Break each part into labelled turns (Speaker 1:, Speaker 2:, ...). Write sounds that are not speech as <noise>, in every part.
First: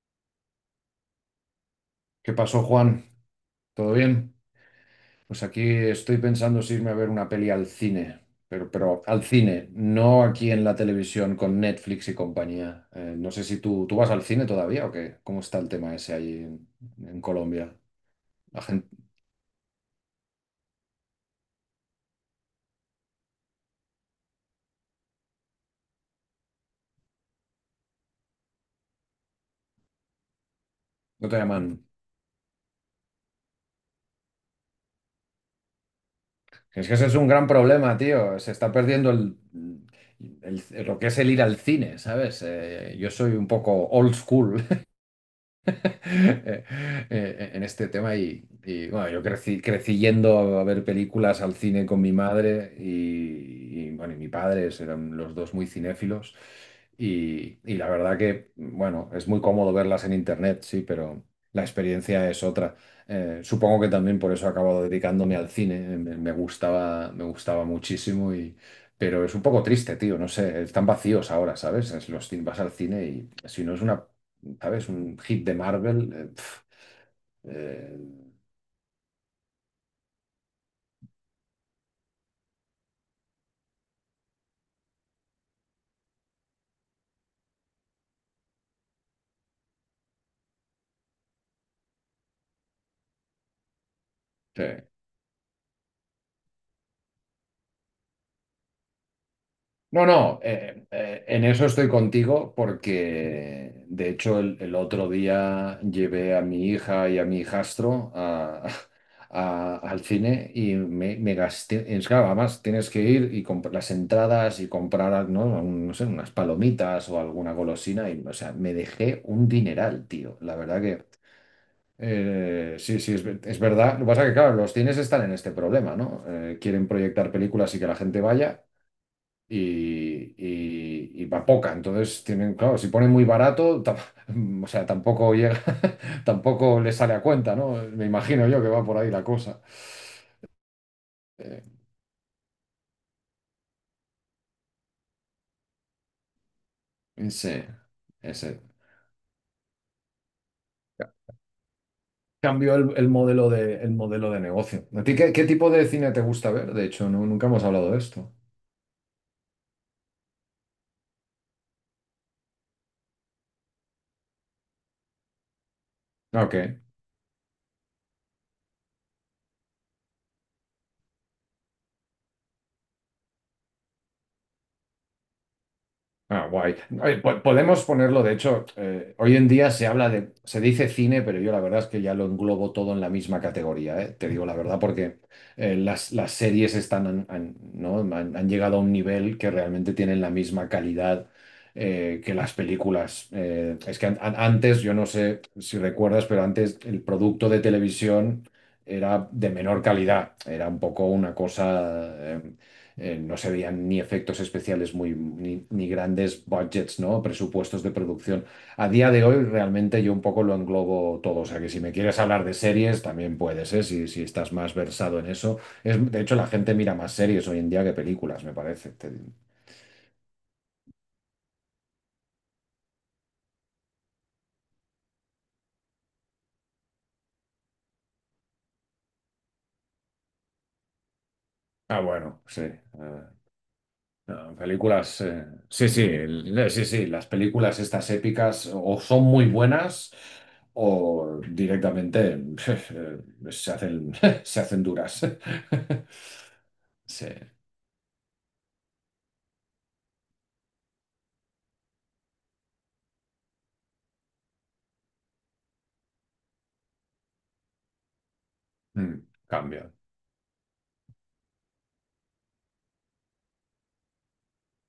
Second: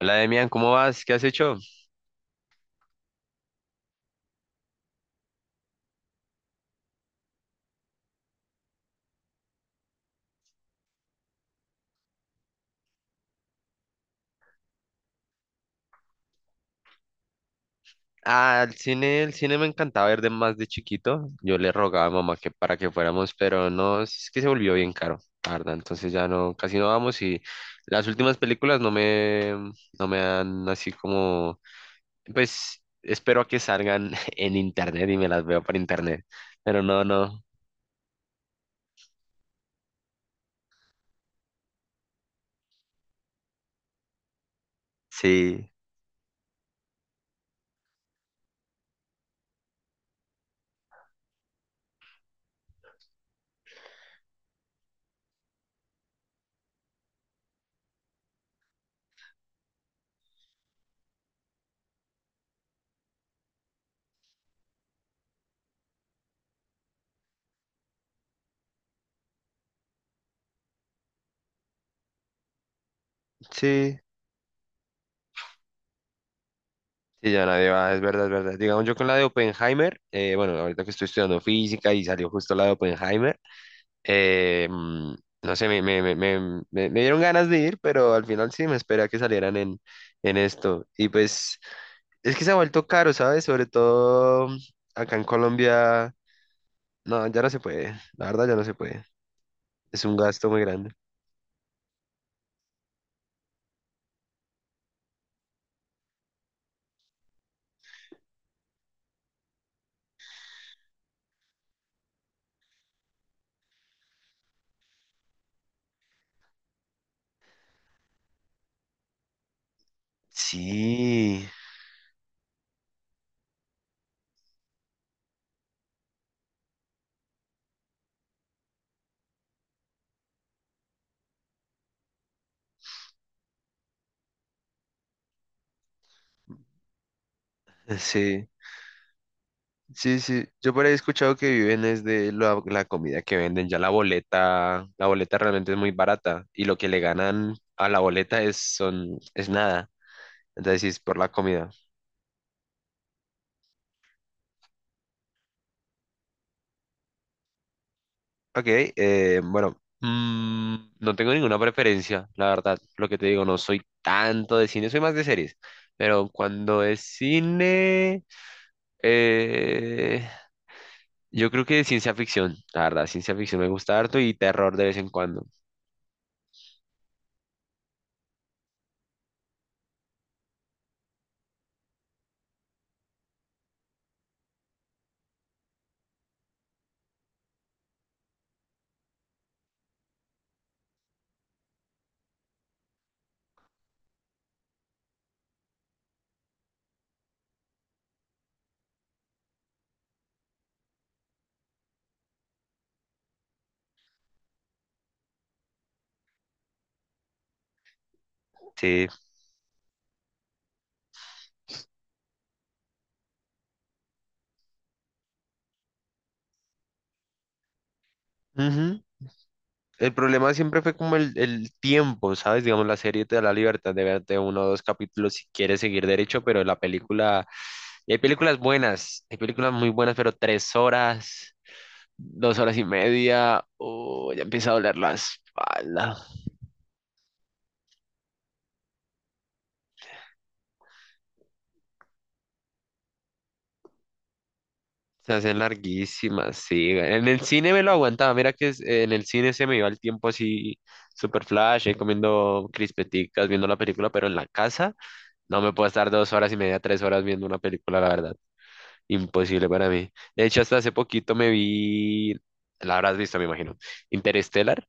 Speaker 1: Hola, Demian, ¿cómo vas? ¿Qué has hecho?
Speaker 2: ¿Qué pasó, Juan? ¿Todo bien? Pues aquí estoy pensando si irme a ver una peli al cine, pero al cine, no aquí en la televisión con Netflix y compañía. No sé si tú vas al cine todavía o qué. ¿Cómo está el tema ese ahí en Colombia? La
Speaker 1: Ah,
Speaker 2: gente,
Speaker 1: el cine me encantaba ver de más de chiquito. Yo le rogaba a mamá que para que fuéramos, pero no, es que se volvió bien caro, la verdad. Entonces ya no, casi no vamos y las últimas películas no me, no me dan así
Speaker 2: no te
Speaker 1: como,
Speaker 2: llaman.
Speaker 1: pues espero a que salgan <laughs> en internet y me las veo por internet. Pero
Speaker 2: Es que
Speaker 1: no,
Speaker 2: ese es un
Speaker 1: no,
Speaker 2: gran problema, tío. Se está perdiendo lo que es el ir al cine, ¿sabes? Yo soy un poco old school
Speaker 1: sí,
Speaker 2: <laughs> eh, en este tema bueno, yo crecí, crecí yendo a ver películas al cine con mi madre bueno, y mi padre eran los dos muy cinéfilos y la verdad que bueno, es muy cómodo verlas en internet, sí, pero la experiencia es otra. Supongo que también por eso he acabado dedicándome al cine, me gustaba muchísimo y pero es un poco triste, tío, no sé, están vacíos ahora, ¿sabes? Es los vas al cine y si no es
Speaker 1: sí.
Speaker 2: una, ¿sabes? Un hit de Marvel.
Speaker 1: Sí, ya nadie va, es verdad, es
Speaker 2: Eh,
Speaker 1: verdad. Digamos, yo con la de Oppenheimer, bueno, ahorita que estoy estudiando física y salió justo la de Oppenheimer. Eh, mm, no sé, me dieron ganas de ir, pero al final sí me esperé a que salieran en esto. Y pues es que se ha vuelto caro, ¿sabes? Sobre todo
Speaker 2: sí.
Speaker 1: acá en Colombia. No, ya no se puede. La verdad ya no se puede. Es
Speaker 2: No,
Speaker 1: un
Speaker 2: no,
Speaker 1: gasto muy grande.
Speaker 2: en eso estoy contigo porque de hecho el otro día llevé a mi hija y a mi hijastro al cine y me gasté, es claro, además tienes que ir y comprar las entradas y comprar, ¿no? No sé, unas palomitas o alguna golosina y, o sea, me dejé un dineral, tío, la verdad que...
Speaker 1: Sí,
Speaker 2: Sí, sí, es verdad. Lo que pasa es que, claro, los cines están en este problema, ¿no? Quieren proyectar películas y que la gente vaya y va poca. Entonces, tienen, claro, si ponen muy barato, <laughs> o sea, tampoco llega, <laughs> tampoco les sale a cuenta, ¿no? Me
Speaker 1: sí,
Speaker 2: imagino yo que va por ahí la cosa.
Speaker 1: sí, sí. Yo por ahí he escuchado que
Speaker 2: Eh,
Speaker 1: viven es de la, la comida que venden. Ya la boleta realmente es muy barata y lo que le ganan
Speaker 2: sí,
Speaker 1: a la boleta es,
Speaker 2: ese.
Speaker 1: son, es nada. Entonces sí, es por la comida.
Speaker 2: Cambió el modelo de negocio. ¿A ti qué, qué tipo de cine te gusta ver? De hecho, nunca hemos hablado de esto.
Speaker 1: Ok, bueno, no tengo ninguna preferencia, la verdad. Lo que te digo, no soy tanto de cine, soy más de series. Pero
Speaker 2: Ok.
Speaker 1: cuando es cine, eh, yo creo que de ciencia ficción, la verdad, ciencia ficción me gusta harto y terror de vez en cuando.
Speaker 2: Ah, guay. Oye, podemos ponerlo, de hecho, hoy en día se habla de, se dice cine, pero yo la verdad es que ya lo englobo todo en la misma categoría, ¿eh? Te digo la verdad, porque las series ¿no? Han llegado a un nivel que realmente tienen la misma calidad que las películas. Es que antes, yo no sé si recuerdas, pero antes el producto de televisión era de menor calidad, era un poco una cosa no se veían ni efectos especiales muy, ni grandes budgets, ¿no? Presupuestos de producción. A
Speaker 1: Sí.
Speaker 2: día de hoy realmente yo un poco lo englobo todo. O sea que si me quieres hablar de series, también puedes, ¿eh? Si estás más versado en eso. Es, de hecho, la gente mira más series hoy en día que películas, me parece.
Speaker 1: Ujú. El problema siempre fue como el tiempo, ¿sabes? Digamos, la serie te da la libertad de verte uno o dos capítulos si quieres seguir derecho, pero la película, y hay películas buenas, hay películas muy buenas, pero tres horas,
Speaker 2: Ah, bueno,
Speaker 1: dos
Speaker 2: sí.
Speaker 1: horas
Speaker 2: eh,
Speaker 1: y media, o ya
Speaker 2: No,
Speaker 1: empieza a doler la
Speaker 2: películas, sí, sí,
Speaker 1: espalda.
Speaker 2: sí, sí, las películas estas épicas o son muy buenas o directamente <laughs> eh, se hacen, <laughs> se hacen duras.
Speaker 1: Se
Speaker 2: <laughs>
Speaker 1: hacen larguísimas, sí.
Speaker 2: Sí,
Speaker 1: En el cine me lo aguantaba. Mira que es- en el cine se me iba el tiempo así, super flash, ahí comiendo crispeticas, viendo la película, pero en la casa no me puedo estar dos horas y media, tres horas viendo una película, la verdad.
Speaker 2: mm,
Speaker 1: Imposible para
Speaker 2: cambio.
Speaker 1: mí. De hecho, hasta hace poquito me vi, la habrás visto, me imagino, Interstellar.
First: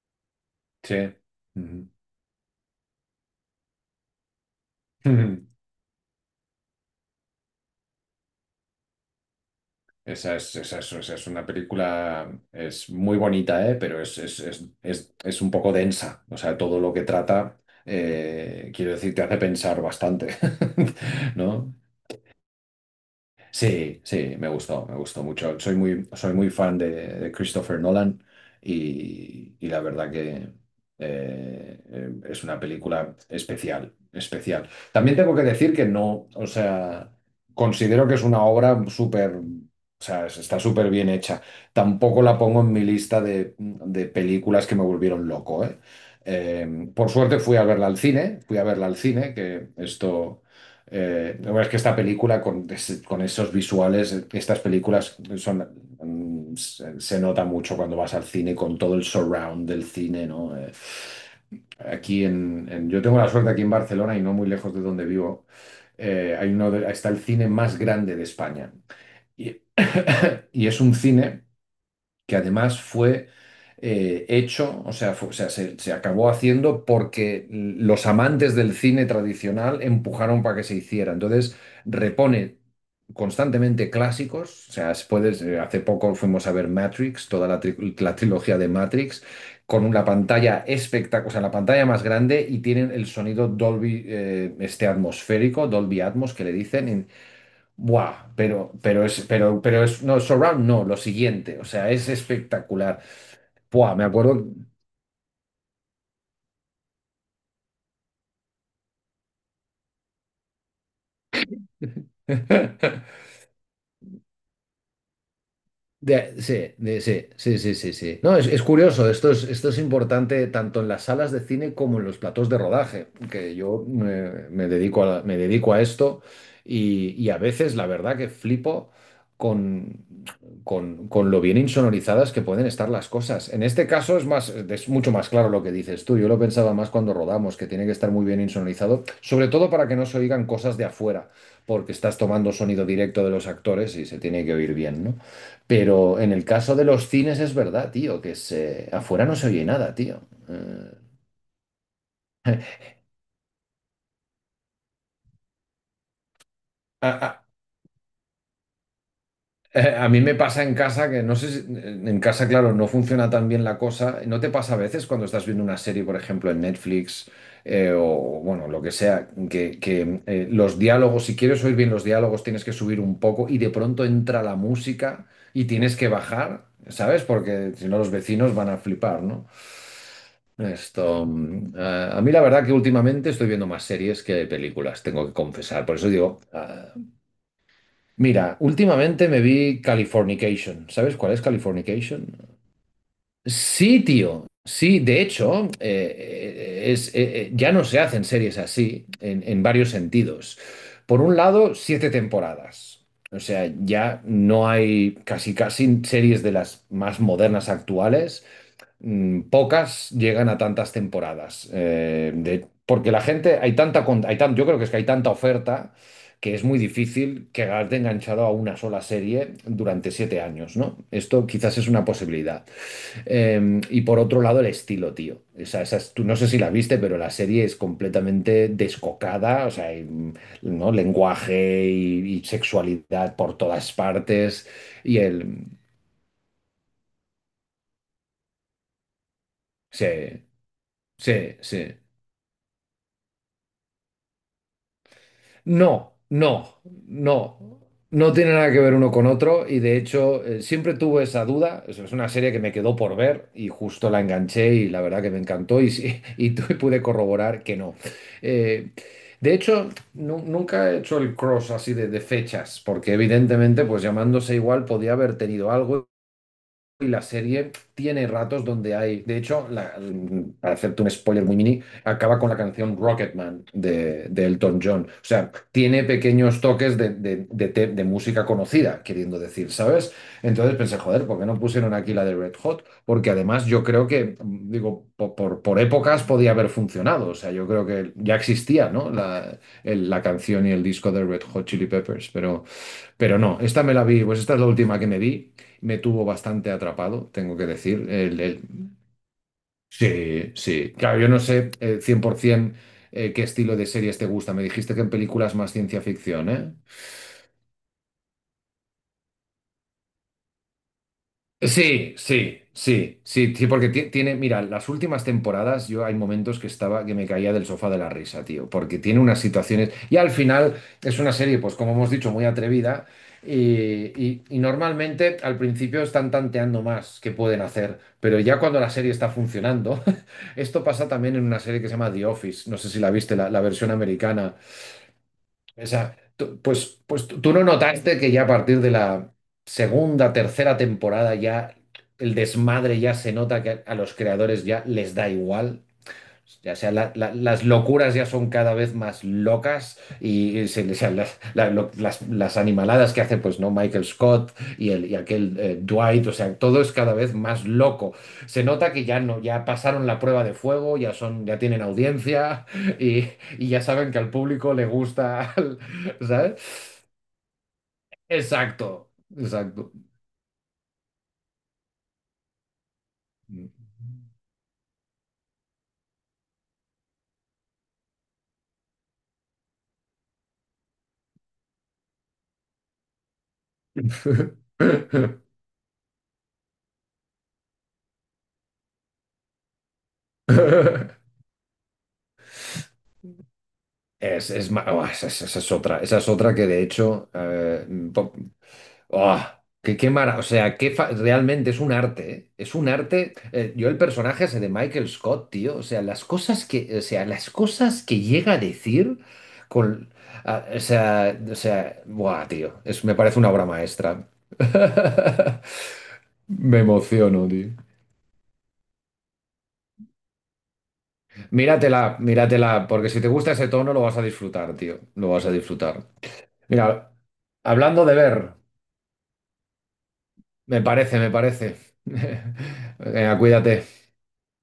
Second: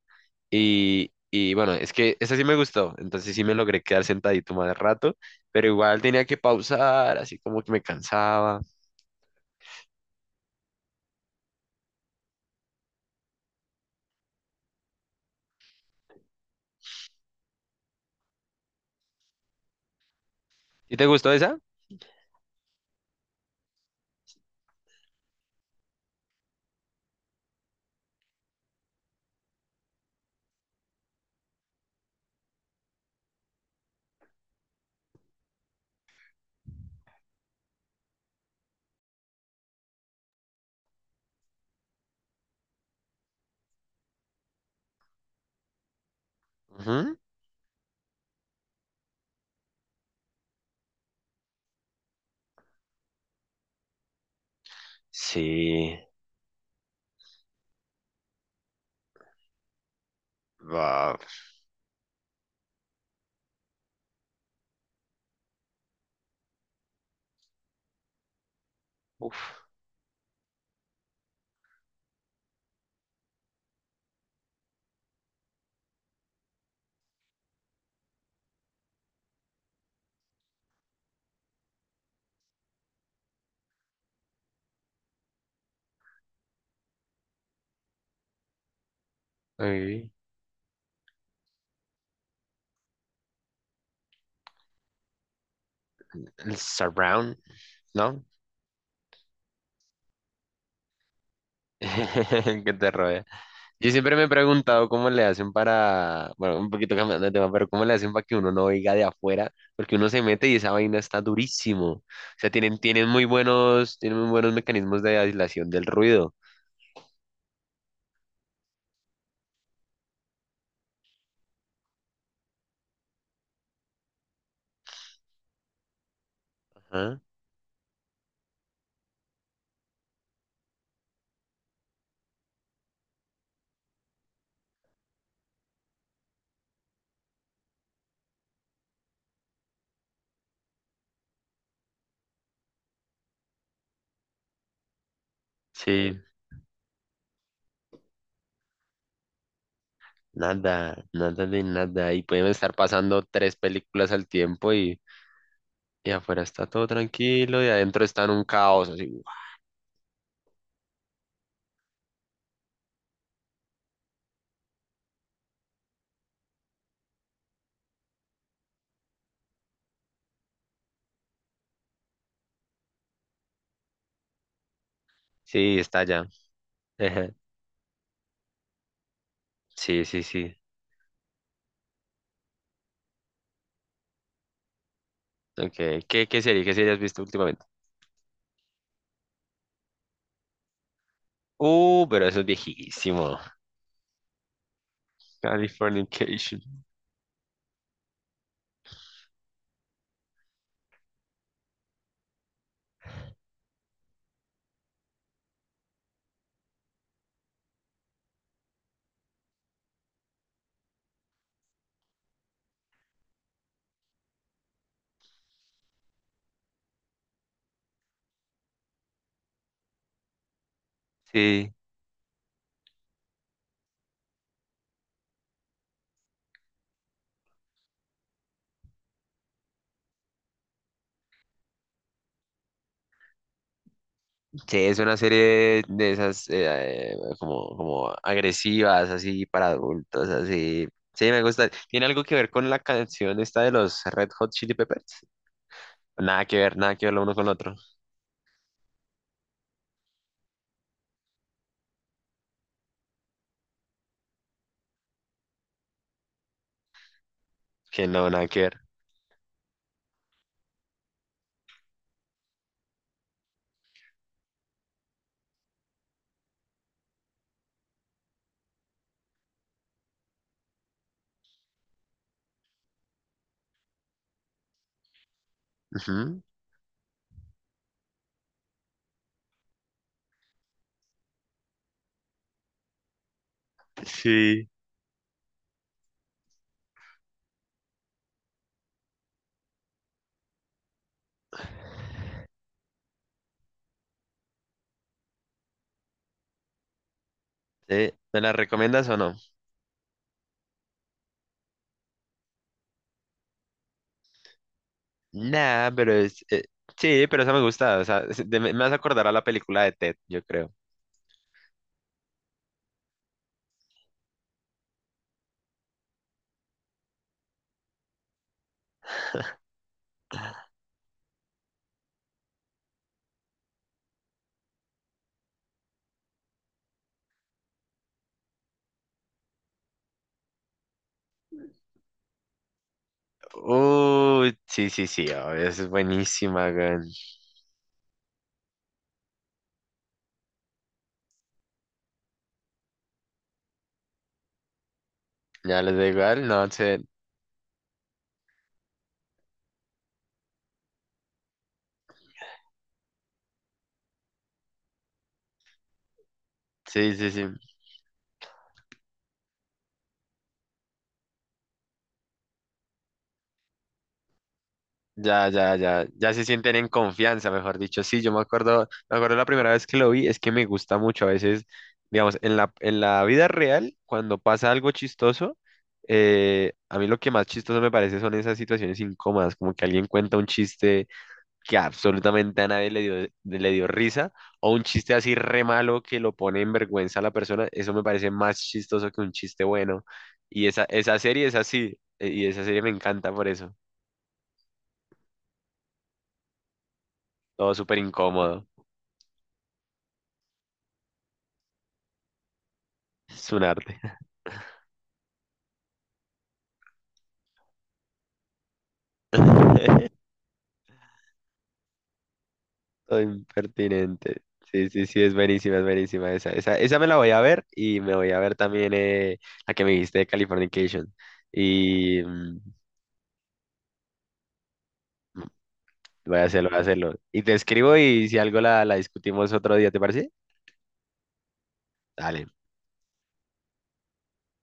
Speaker 2: Sí.
Speaker 1: Y bueno,
Speaker 2: Ujú.
Speaker 1: es que esa sí me gustó, entonces sí me logré quedar sentadito más rato,
Speaker 2: Ujú.
Speaker 1: pero igual tenía que pausar, así como que me cansaba.
Speaker 2: Esa es una película, es muy bonita, ¿eh? Pero es un poco densa. O sea, todo lo que trata, quiero decir, te hace pensar bastante,
Speaker 1: ¿Y te gustó
Speaker 2: <laughs>
Speaker 1: esa?
Speaker 2: ¿no? Sí, sí, me gustó mucho. Soy muy fan de Christopher Nolan y la verdad que es una película especial, especial. También tengo que decir que no, o sea, considero que es una obra súper, o sea, está súper bien hecha. Tampoco la pongo en mi lista de películas que me volvieron loco, ¿eh? Por
Speaker 1: Ujú.
Speaker 2: suerte fui a verla al cine, fui a verla al cine, que esto la verdad es que esta película con esos visuales, estas películas son,
Speaker 1: Sí.
Speaker 2: se, se nota mucho cuando vas al cine con todo el surround del cine, ¿no? Eh,
Speaker 1: Wow.
Speaker 2: aquí yo tengo la suerte aquí en Barcelona y no muy lejos de donde vivo, hay uno de- está el cine más grande de España.
Speaker 1: Uf.
Speaker 2: Y, <coughs> y es un cine que además fue hecho, o sea, o sea, se acabó haciendo porque los amantes del cine tradicional empujaron para que se hiciera. Entonces, repone constantemente clásicos, o sea, puedes, hace poco fuimos a ver Matrix, toda la trilogía de Matrix, con una
Speaker 1: Ay,
Speaker 2: pantalla espectacular, o sea, la pantalla más grande y tienen el sonido Dolby, este atmosférico, Dolby Atmos, que le
Speaker 1: el
Speaker 2: dicen.
Speaker 1: surround, ¿no?
Speaker 2: Buah, pero es, no, surround no, lo siguiente, o sea, es
Speaker 1: <laughs> que te
Speaker 2: espectacular.
Speaker 1: rodea. Yo
Speaker 2: Buah, me
Speaker 1: siempre me he
Speaker 2: acuerdo.
Speaker 1: preguntado cómo le hacen para, bueno, un poquito cambiando de tema, pero cómo le hacen para que uno no oiga de afuera, porque uno se mete y esa vaina está durísimo. O sea, tienen,
Speaker 2: <laughs>
Speaker 1: tienen muy buenos mecanismos de aislación del ruido.
Speaker 2: Sí, sí, sí, sí, sí. No, es curioso, esto es importante tanto en las salas de cine como en los platos de rodaje, que yo me dedico a esto y a veces la verdad que flipo con, con lo bien insonorizadas que pueden estar las cosas. En este caso es mucho más claro lo que dices tú. Yo lo pensaba más cuando rodamos, que tiene que estar muy bien insonorizado, sobre todo para que no se oigan cosas de afuera, porque estás tomando sonido directo de los actores y se tiene que oír bien, ¿no? Pero
Speaker 1: Sí,
Speaker 2: en el caso de los cines es verdad, tío, que afuera no se oye nada, tío. Eh,
Speaker 1: nada, nada de nada. Y pueden estar pasando tres películas al tiempo y afuera está todo
Speaker 2: a, a-
Speaker 1: tranquilo y adentro está en un caos. Así.
Speaker 2: a mí me pasa en casa que no sé si, en casa, claro, no funciona tan bien la cosa. ¿No te pasa a veces cuando estás viendo una serie, por ejemplo, en Netflix o, bueno, lo que sea, los diálogos, si quieres oír bien los diálogos, tienes que subir un poco y de pronto entra la música y
Speaker 1: Sí,
Speaker 2: tienes
Speaker 1: está
Speaker 2: que
Speaker 1: allá.
Speaker 2: bajar, ¿sabes?
Speaker 1: Ejé.
Speaker 2: Porque si no los vecinos van a flipar, ¿no?
Speaker 1: Sí, sí, sí.
Speaker 2: Esto, a mí la verdad que últimamente estoy viendo más series que películas, tengo que confesar. Por
Speaker 1: Okay.
Speaker 2: eso
Speaker 1: ¿Qué,
Speaker 2: digo,
Speaker 1: qué serie? ¿Qué serie
Speaker 2: ah,
Speaker 1: has visto últimamente?
Speaker 2: mira, últimamente me vi Californication. ¿Sabes cuál es Californication?
Speaker 1: Pero eso es viejísimo.
Speaker 2: Sí, tío. Sí, de hecho,
Speaker 1: Californication.
Speaker 2: ya no se hacen series así en varios sentidos. Por un lado, siete temporadas. O sea, ya no hay casi casi series de las más modernas actuales, pocas llegan a tantas temporadas. Porque la gente, hay tanta, con- hay tan- yo creo que es que hay tanta oferta que es muy difícil quedarte enganchado a una sola serie durante 7 años, ¿no? Esto
Speaker 1: Sí,
Speaker 2: quizás es una posibilidad. Y por otro lado, el estilo, tío. Tú no sé si la viste, pero la serie es completamente descocada, o sea, ¿no? Lenguaje y sexualidad por todas partes.
Speaker 1: sí, es una
Speaker 2: Y el...
Speaker 1: serie de esas como, como agresivas, así para adultos,
Speaker 2: Sí,
Speaker 1: así. Sí, me
Speaker 2: sí,
Speaker 1: gusta.
Speaker 2: sí.
Speaker 1: ¿Tiene algo que ver con la canción esta de los Red Hot Chili Peppers?
Speaker 2: No,
Speaker 1: Nada que ver,
Speaker 2: no,
Speaker 1: nada que ver lo uno con lo otro.
Speaker 2: no. No tiene nada que ver uno con otro y de hecho siempre tuve esa duda. Es una serie que me quedó por ver y justo la enganché y la verdad que me encantó y, sí, <laughs> pude corroborar que no.
Speaker 1: Que no, nada que ver.
Speaker 2: Eh, de hecho, nunca he hecho el cross así de fechas porque evidentemente pues llamándose igual podía haber tenido algo y la serie tiene ratos donde hay, de hecho, para hacerte un spoiler muy mini, acaba con la canción Rocketman de Elton John. O sea, tiene
Speaker 1: Ujú.
Speaker 2: pequeños toques de música conocida, queriendo decir, ¿sabes? Entonces pensé, joder, ¿por qué no pusieron aquí la de Red Hot? Porque además yo creo que,
Speaker 1: Sí.
Speaker 2: mm, digo, por épocas podía haber funcionado. O sea, yo creo que ya existía, ¿no? La canción y el disco de Red Hot Chili Peppers, pero... Pero no, esta me la vi, pues esta es la última que me vi, me tuvo bastante atrapado, tengo que decir.
Speaker 1: Sí, ¿me la recomiendas o no?
Speaker 2: Sí, sí. Claro, yo no sé 100% qué estilo de series te gusta. Me dijiste que en películas más
Speaker 1: Nada
Speaker 2: ciencia
Speaker 1: pero es...
Speaker 2: ficción,
Speaker 1: eh,
Speaker 2: ¿eh?
Speaker 1: sí, pero esa me gusta. O sea, es- de- me vas a acordar a la película de Ted, yo creo.
Speaker 2: Sí, sí, sí, sí, sí, porque tiene, mira, las últimas temporadas yo hay momentos que estaba, que me caía del sofá de la risa, tío, porque tiene unas situaciones y al final es una serie, pues como hemos dicho, muy atrevida y normalmente al principio están tanteando más qué pueden hacer, pero ya cuando la serie está funcionando, <laughs> esto pasa también en una serie que se llama The Office, no sé si la viste, la versión americana,
Speaker 1: Uy, sí, sí, sí, obvio, es
Speaker 2: esa- tú-
Speaker 1: buenísima,
Speaker 2: pues,
Speaker 1: weón.
Speaker 2: pues tú tú no notaste que ya a partir de la segunda, tercera temporada ya el desmadre ya se nota que a los creadores ya les da
Speaker 1: Ya
Speaker 2: igual.
Speaker 1: les da igual, no
Speaker 2: Ya
Speaker 1: sé.
Speaker 2: sea, las locuras ya son cada vez más locas y se, o sea, las, la- lo- las animaladas que hace, pues, ¿no? Michael Scott y aquel Dwight, o sea, todo es cada
Speaker 1: Sí, sí,
Speaker 2: vez
Speaker 1: sí.
Speaker 2: más loco. Se nota que ya no, ya pasaron la prueba de fuego, ya son, ya tienen audiencia y, y ya saben que al público le
Speaker 1: Ya,
Speaker 2: gusta,
Speaker 1: ya, ya,
Speaker 2: <laughs>
Speaker 1: ya se sienten en
Speaker 2: ¿sabes?
Speaker 1: confianza, mejor dicho. Sí, yo
Speaker 2: Exacto,
Speaker 1: me acuerdo la primera vez
Speaker 2: exacto.
Speaker 1: que lo vi, es que me gusta mucho a veces, digamos, en la vida real, cuando pasa algo chistoso, a mí lo que más chistoso me parece son esas situaciones incómodas, como que alguien cuenta un chiste que absolutamente a nadie le dio, le dio risa, o un chiste así re malo que lo pone en vergüenza a la persona, eso me parece más chistoso que un chiste bueno. Y esa
Speaker 2: <laughs>
Speaker 1: serie es así, y esa serie me encanta por eso,
Speaker 2: Oh, esa, esa es otra que de hecho,
Speaker 1: todo súper
Speaker 2: po-
Speaker 1: incómodo.
Speaker 2: oh, o sea, realmente es un arte, ¿eh? Es un arte,
Speaker 1: Es un
Speaker 2: yo el
Speaker 1: arte.
Speaker 2: personaje ese de Michael Scott, tío, o sea, las cosas que, o sea, las cosas que llega a decir
Speaker 1: <laughs>
Speaker 2: con, o sea, buah, tío, es, me
Speaker 1: Todo
Speaker 2: parece una obra maestra.
Speaker 1: impertinente. Sí, sí, sí,
Speaker 2: <laughs>
Speaker 1: es buenísima esa. Esa,
Speaker 2: Me
Speaker 1: esa me la voy a
Speaker 2: emociono,
Speaker 1: ver
Speaker 2: tío.
Speaker 1: y me voy a ver también la que me dijiste de Californication.
Speaker 2: Míratela,
Speaker 1: Y
Speaker 2: míratela, porque si te gusta ese tono lo vas a disfrutar, tío, lo vas a disfrutar.
Speaker 1: voy a hacerlo, voy a
Speaker 2: Mira,
Speaker 1: hacerlo. Y te escribo
Speaker 2: hablando de
Speaker 1: y
Speaker 2: ver.
Speaker 1: si algo la, la discutimos otro día, ¿te parece?
Speaker 2: Me parece, me parece. <laughs>
Speaker 1: Dale.
Speaker 2: Venga, cuídate.